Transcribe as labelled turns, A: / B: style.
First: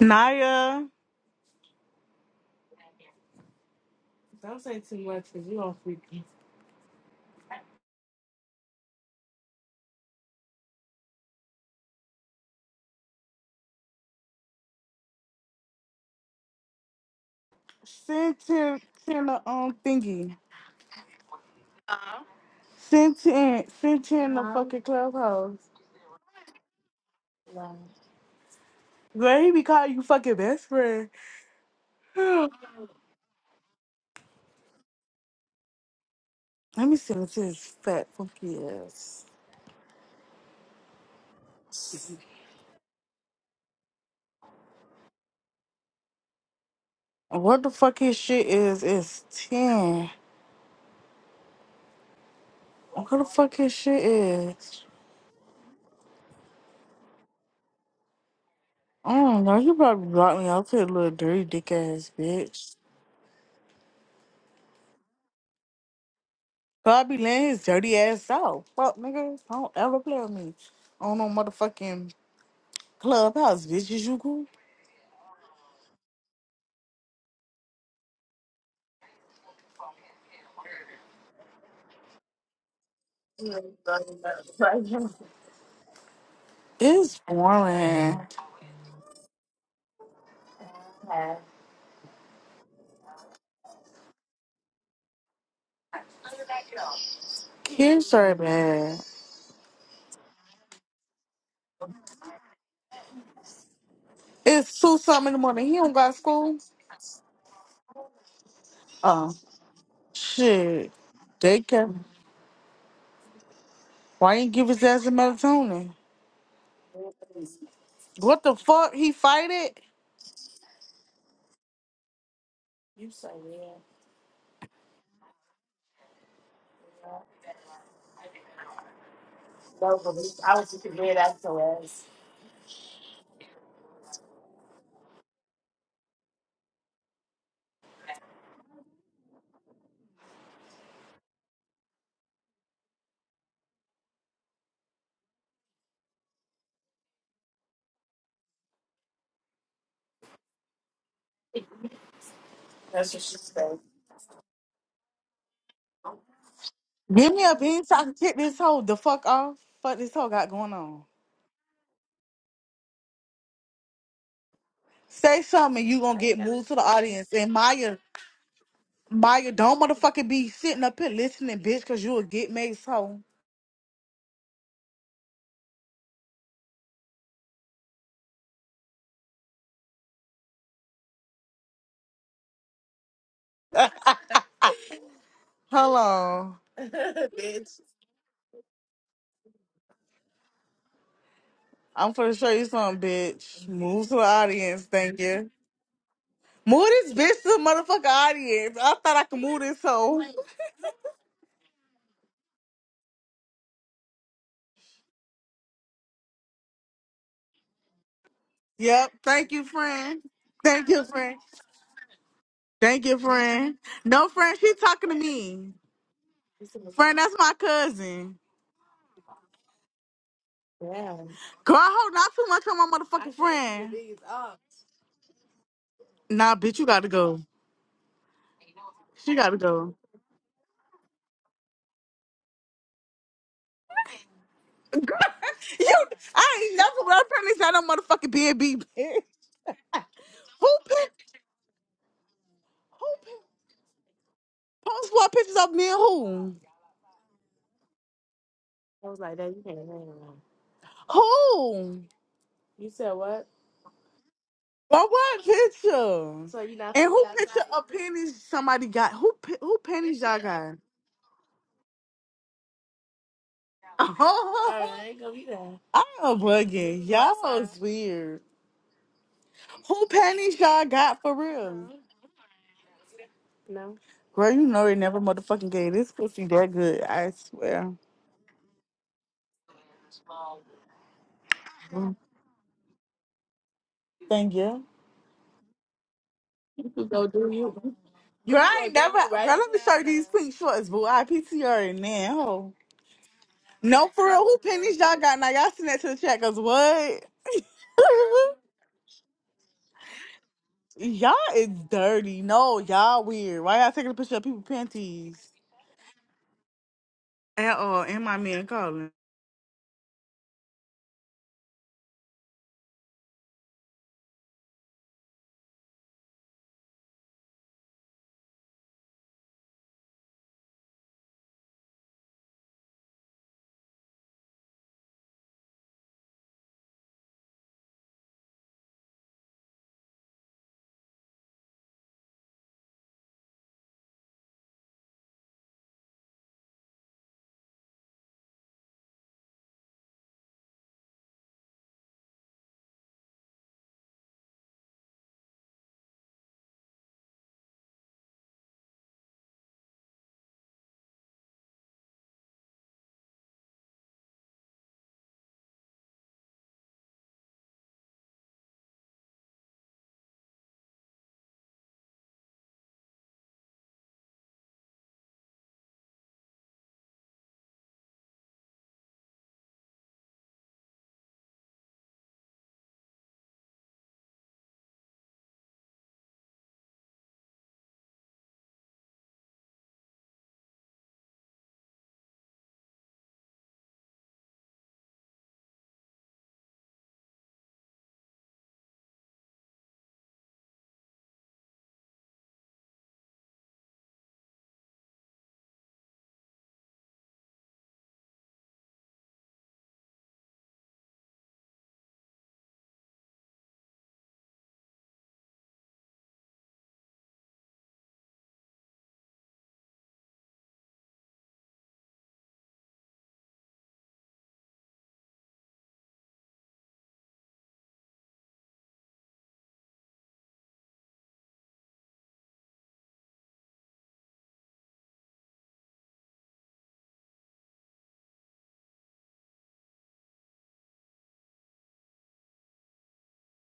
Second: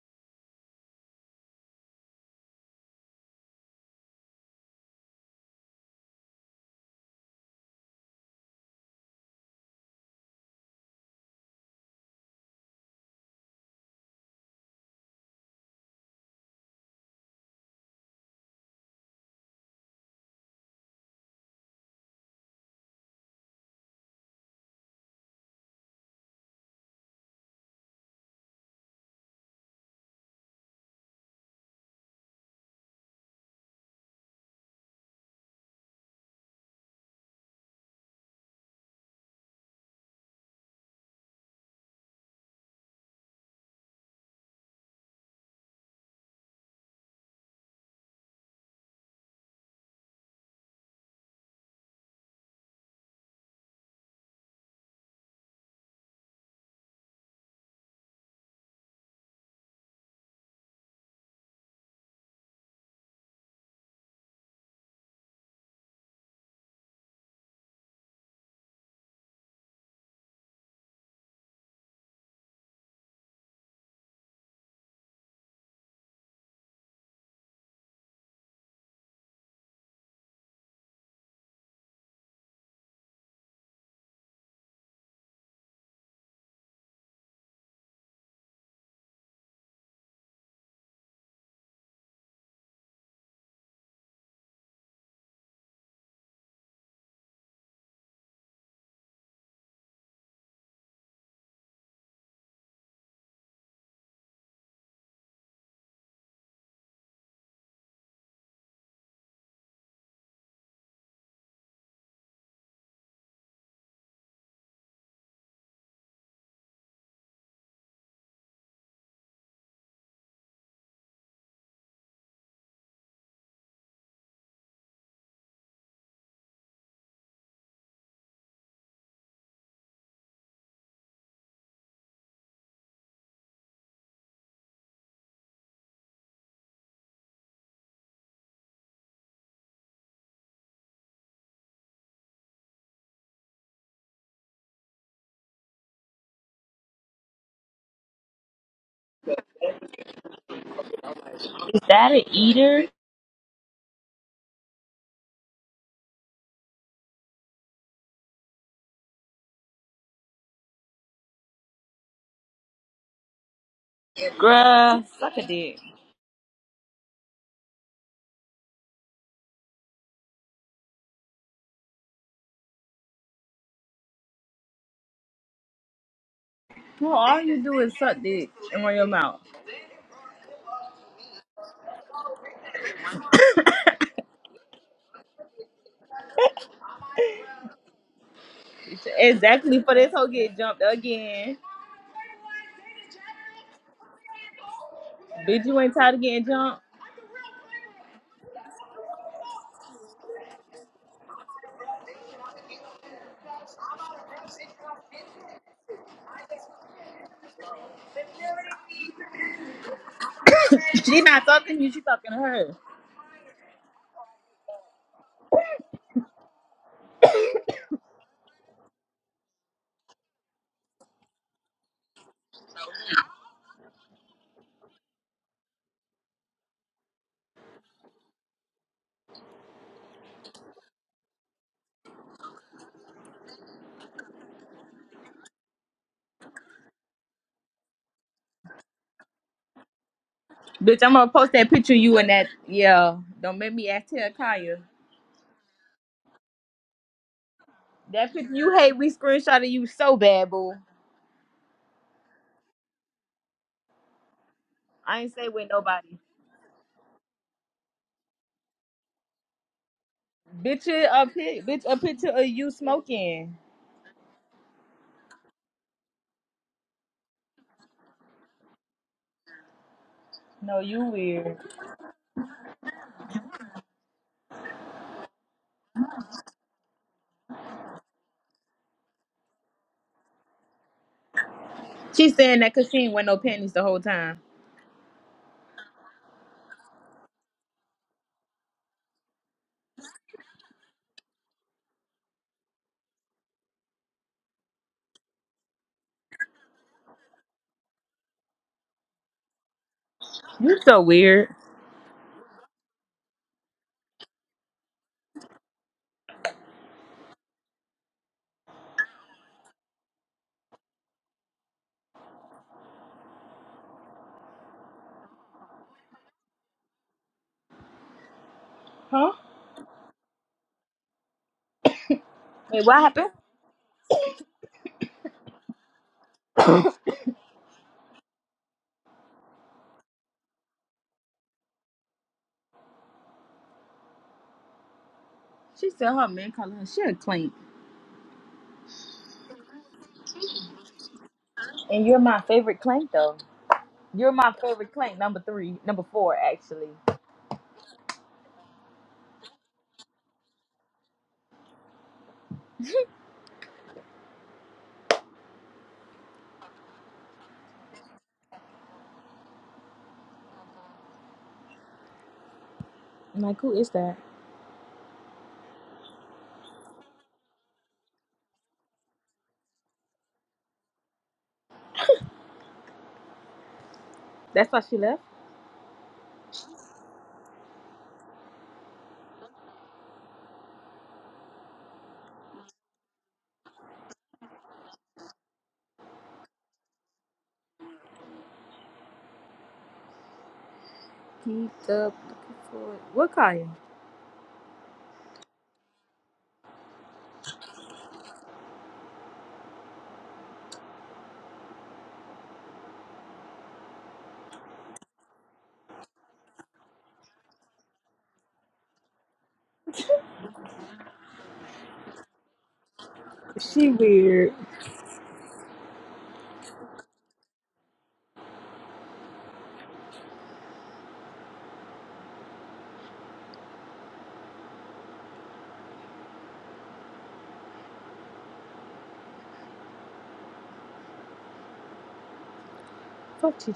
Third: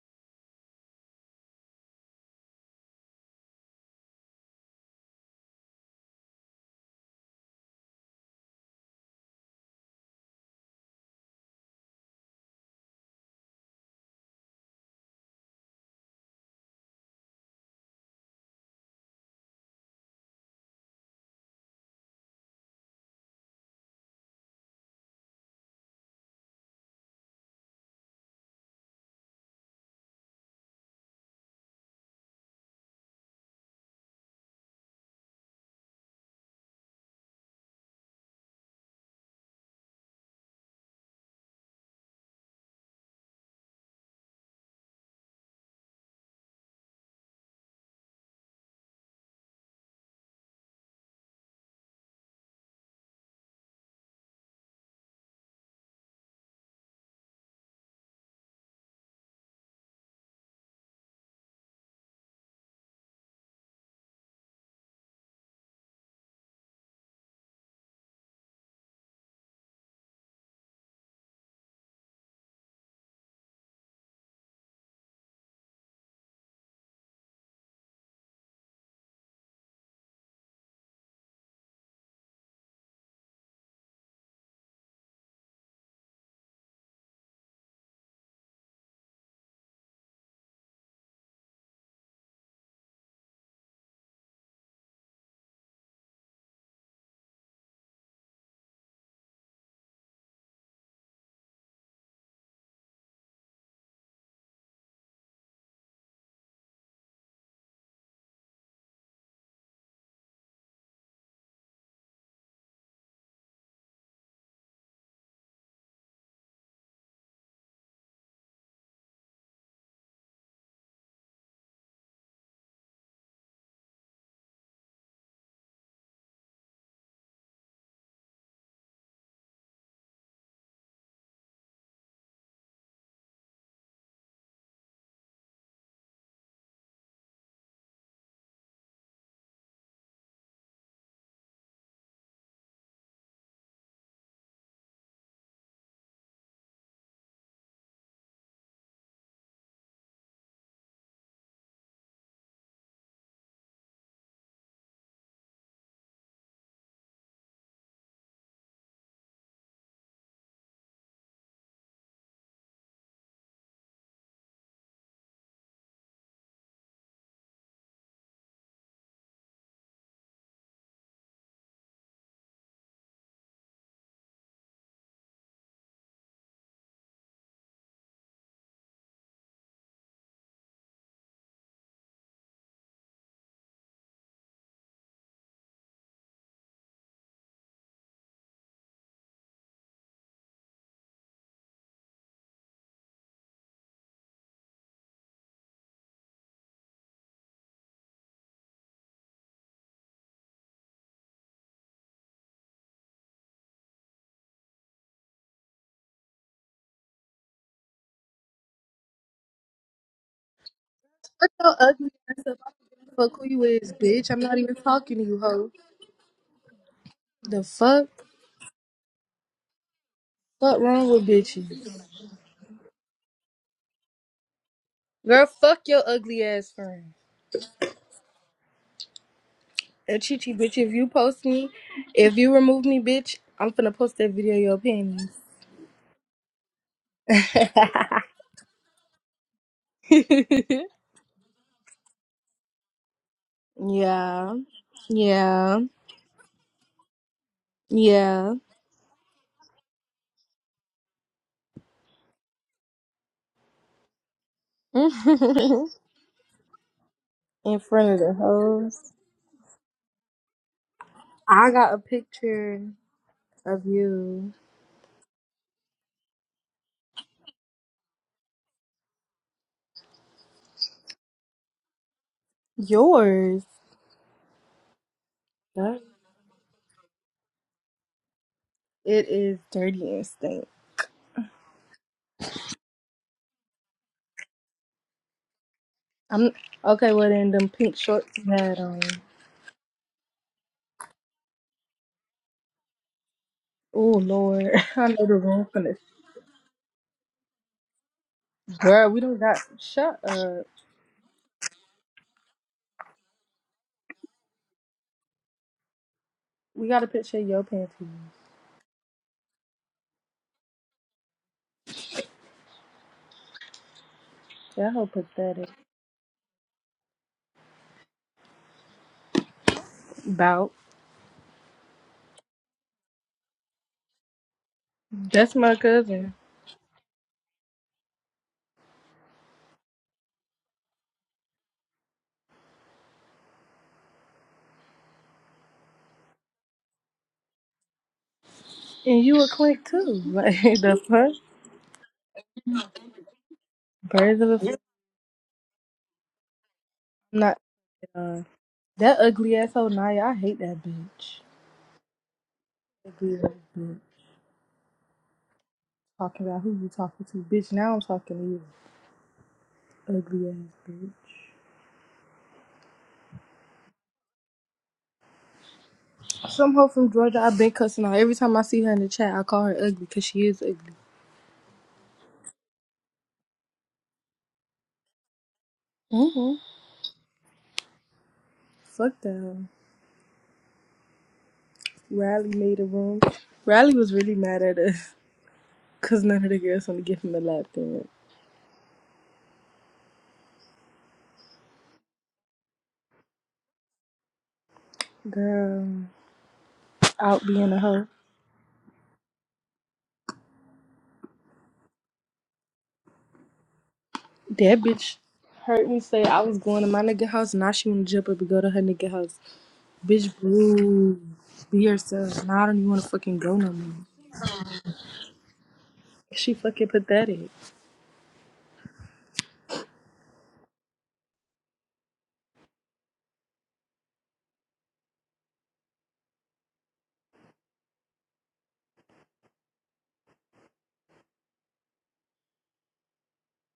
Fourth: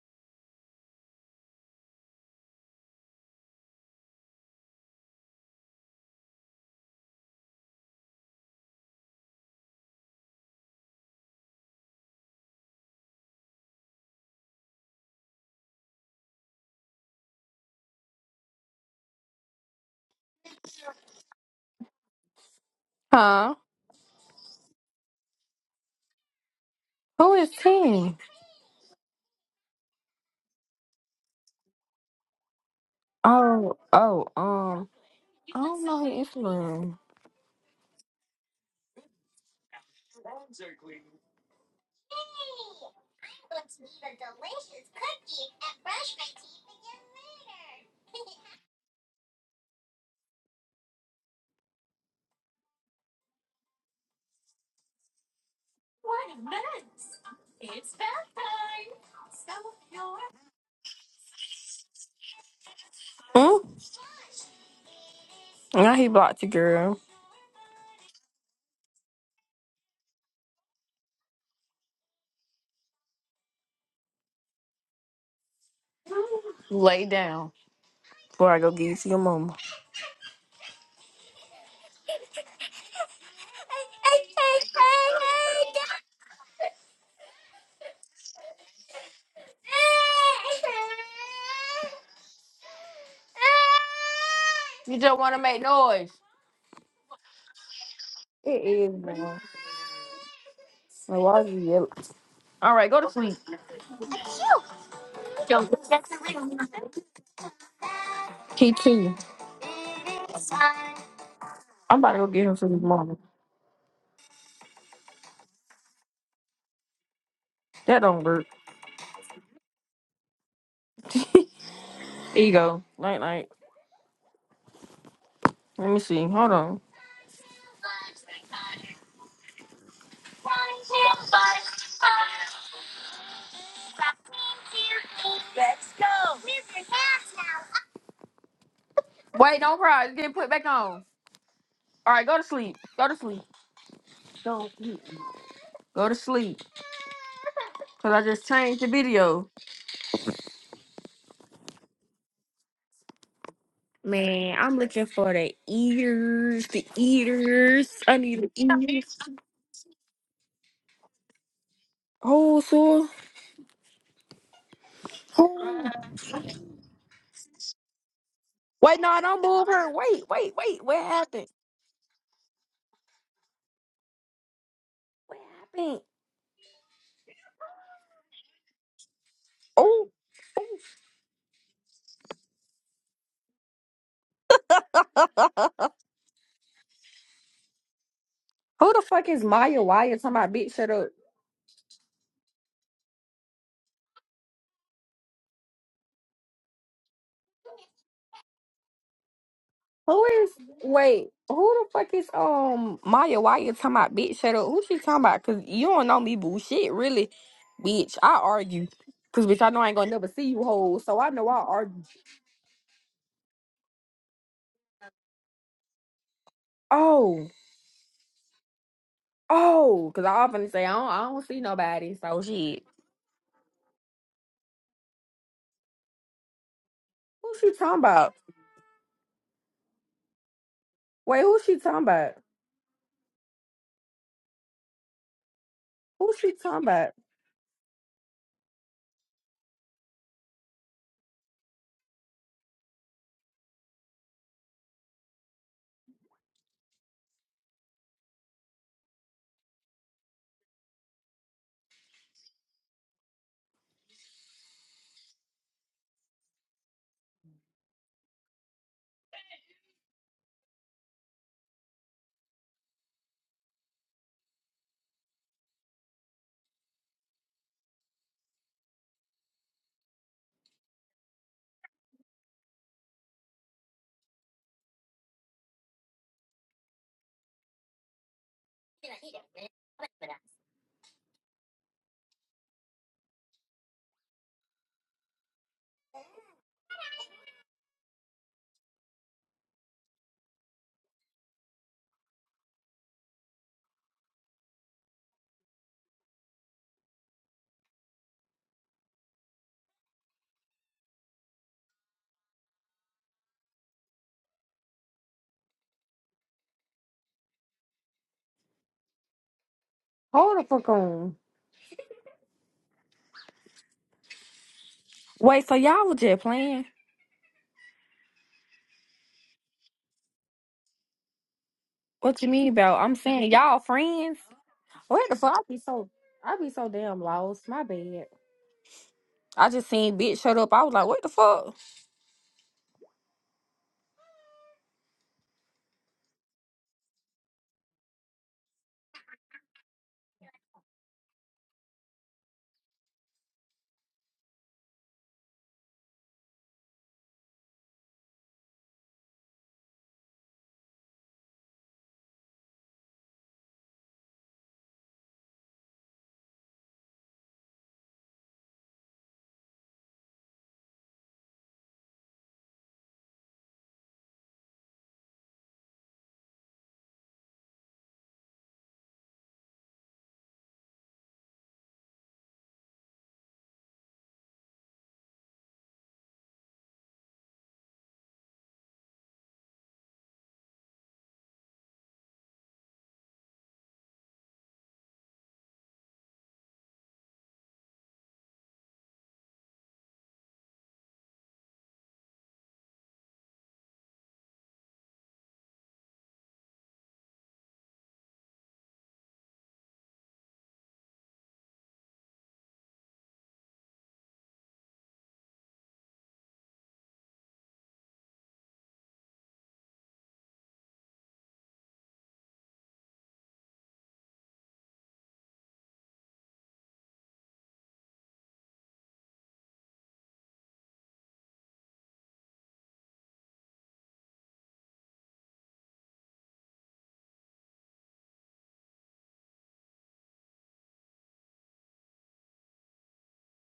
A: Naya, send Tim, Tim the um thingy. Send
B: Huh?
A: Tim, send Tim the fucking clubhouse.
B: Who is T?
A: Where he be calling you fucking best friend. Let
B: Oh, oh, um, I don't know his
A: me
B: Instagram.
A: send it to his fat funky ass. What the fuck his shit is? It's ten. What the fuck his shit is? I don't know. He probably blocked me out to a little dirty dick ass bitch.
B: Hmm? Now he blocked you, girl.
A: Probably laying his dirty ass out. Fuck nigga, don't ever play with me on no motherfucking clubhouse, bitches. You cool?
B: Lay down before I go give you to your mama.
A: It's boring.
B: You just want to make noise.
A: Kids are
B: It is,
A: bad.
B: man. So why is you yelling? All right, go to sleep.
A: It's two something in the morning. He don't got school.
B: He cheating.
A: Oh shit. They
B: I'm
A: can.
B: about to go get him to his mama.
A: Why ain't give his ass a melatonin?
B: That don't
A: What
B: work.
A: the fuck? He fight it?
B: There you go. Night, night. Let me see. Hold on. Wait, don't cry. It's getting put back on. All right, go to sleep. Go to sleep. Don't sleep. Go to sleep. Because I just changed the video.
C: Is that an eater?
B: Man, I'm looking for the ears, the
A: Give me a bean
B: eaters.
A: so I can
B: I
A: kick
B: need the
A: this hoe the
B: eaters,
A: fuck off. Fuck this hoe got going on.
B: Oh, so
C: Bruh, suck
A: Say
C: a dick.
A: something. and
B: oh.
A: You gonna get moved to the audience. And Maya,
B: wait, no, don't
A: Maya,
B: move
A: don't
B: her.
A: motherfucking
B: Wait,
A: be
B: wait,
A: sitting
B: wait.
A: up
B: What
A: here
B: happened?
A: listening, bitch, cause you'll get made so.
B: What happened?
C: Well, all you do is suck dick and run your mouth.
B: Oh, oh,
A: Hello.
B: who the fuck is Maya
C: Exactly for this
B: Wyatt?
C: whole
B: Talking about
C: get
B: bitch,
C: jumped
B: shut up.
C: again.
A: I'm gonna show you something, bitch. Move to the audience. Thank you.
C: Bitch, you ain't tired of getting jumped.
A: Move this bitch to the motherfucking audience. I thought I could move this hoe.
B: Who is? Wait, who the fuck is um Maya Wyatt? Talking about bitch, shut up. Who she talking about? Cause you don't know me, boo. Shit, really, bitch. I argue,
A: Yep.
B: cause
A: Thank
B: bitch,
A: you,
B: I know I ain't gonna
A: friend.
B: never see you,
A: Thank you,
B: hoes. So
C: She
B: I
A: friend.
C: not
B: know
D: Shut
B: I
D: your
C: talking to you, she
B: argue.
D: ugly
C: talking to
D: ass up. I
C: her.
A: Thank
D: don't give
A: you,
D: a Fuck who you
A: friend.
D: is,
A: No,
D: bitch. I'm
A: friend,
D: not
A: she
D: even
A: talking to
D: talking to you, hoe.
A: me. Friend, that's
B: Oh.
A: my
D: The fuck?
A: cousin.
B: Oh, because I often
D: What
B: say I
D: wrong
B: don't, I
D: with
B: don't see
A: Girl,
D: bitches?
A: hold
B: nobody.
A: not
B: So
A: too much
B: shit.
A: on my motherfucking friend.
D: Girl, fuck your ugly
A: Nah,
D: ass
A: bitch, you gotta
D: friend.
A: go.
B: Who she talking about?
A: She gotta go.
D: And Chichi, bitch, if you
B: Wait,
D: post
B: who
D: me,
B: she talking about?
D: if you remove me, bitch, I'm finna post that video of your
A: Girl,
D: panties.
A: you,
B: Who she
A: I ain't
B: talking
A: never
B: about?
A: left her this at no motherfucking B and B. bitch. Who
C: Bitch, I'm
A: picked?
C: gonna post that picture of you and that
A: Who
C: yeah.
A: picked?
C: Don't make me ask Tia
D: Yeah.
C: Kaya.
A: Post what pictures of
D: Yeah.
A: me and who?
C: That picture
D: Yeah.
C: you hate, we screenshotted you so bad, boo.
A: Who? By
D: In
C: I ain't
A: what
C: say with
A: picture?
C: nobody.
A: So you And who picture outside. of
D: front of the
A: panties somebody got?
D: hoes.
A: Who pi- who panties y'all got?
C: Bitch, a pic,
D: I
C: bitch,
D: got
C: a
D: a
C: picture of you
D: picture
C: smoking.
D: of you.
A: Oh, I'm bugging. Go Y'all outside. is weird. Who panties
C: No,
A: y'all
C: you
A: got for
C: weird.
A: real?
D: Yours.
A: Girl, you know they never motherfucking gave this pussy that good. I swear.
D: It is dirty instinct.
A: Mm,
C: She saying that cause she ain't wear no panties the whole time.
A: Thank you.
D: I'm
A: You
D: okay. Well, then them
A: Girl,
D: pink shorts you
A: You I
D: had
A: go ain't
D: on.
A: never. Girl, let me show you these now. pink shorts, boo. I PTR in ho.
D: Oh
A: No, for real. Who
D: Lord,
A: panties
D: I
A: y'all
D: know the
A: got now?
D: room
A: Y'all send
D: finna.
A: that to the chat, cause what?
D: Girl, we don't got shut up.
C: You so
A: Y'all
C: weird.
A: is dirty. No, y'all weird. Why y'all taking a picture of people's panties?
D: We got a picture of your
A: At
D: panties.
A: all. And my man calling.
B: Hold the fuck on.
D: That whole pathetic.
B: Wait, so y'all was just playing?
C: Huh?
D: Bout.
B: What you mean
C: Wait, what
B: about? I'm
C: happened?
B: saying y'all friends. What the
D: That's
B: fuck? I
D: my
B: be so
D: cousin,
B: I be so damn lost. My bad. I just seen bitch shut up. I was like, what the fuck?
C: She said her man calling her. She a clank.
D: and you a clique too. Like the fuck,
C: And you're my favorite clank though. You're
D: birds of a.
C: my
D: F-
C: favorite clank, number three, number four actually.
D: I'm not. Uh, that ugly asshole Naya. I hate that bitch. Ugly ass bitch. Talking about who you talking to, bitch. Now I'm talking to you. Ugly ass bitch.
C: I'm like, who is that?
D: Some hoe from Georgia I've been cussing out. Every time I see her in the chat, I call her ugly because she is ugly.
C: That's why she left.
D: hmm Fuck that hoe. Riley made a room. Riley was really mad at us because none of the girls want to give him a lap dance.
C: Keep up looking for it. What Kaya?
D: Girl, out being a hoe. That bitch heard me say I was going to my nigga house. Now she want to jump up and go to her nigga house. Bitch, boo. Be yourself. Now I don't even want to fucking go no
C: She
D: more.
C: weird.
D: She fucking pathetic.
C: Fuck Chi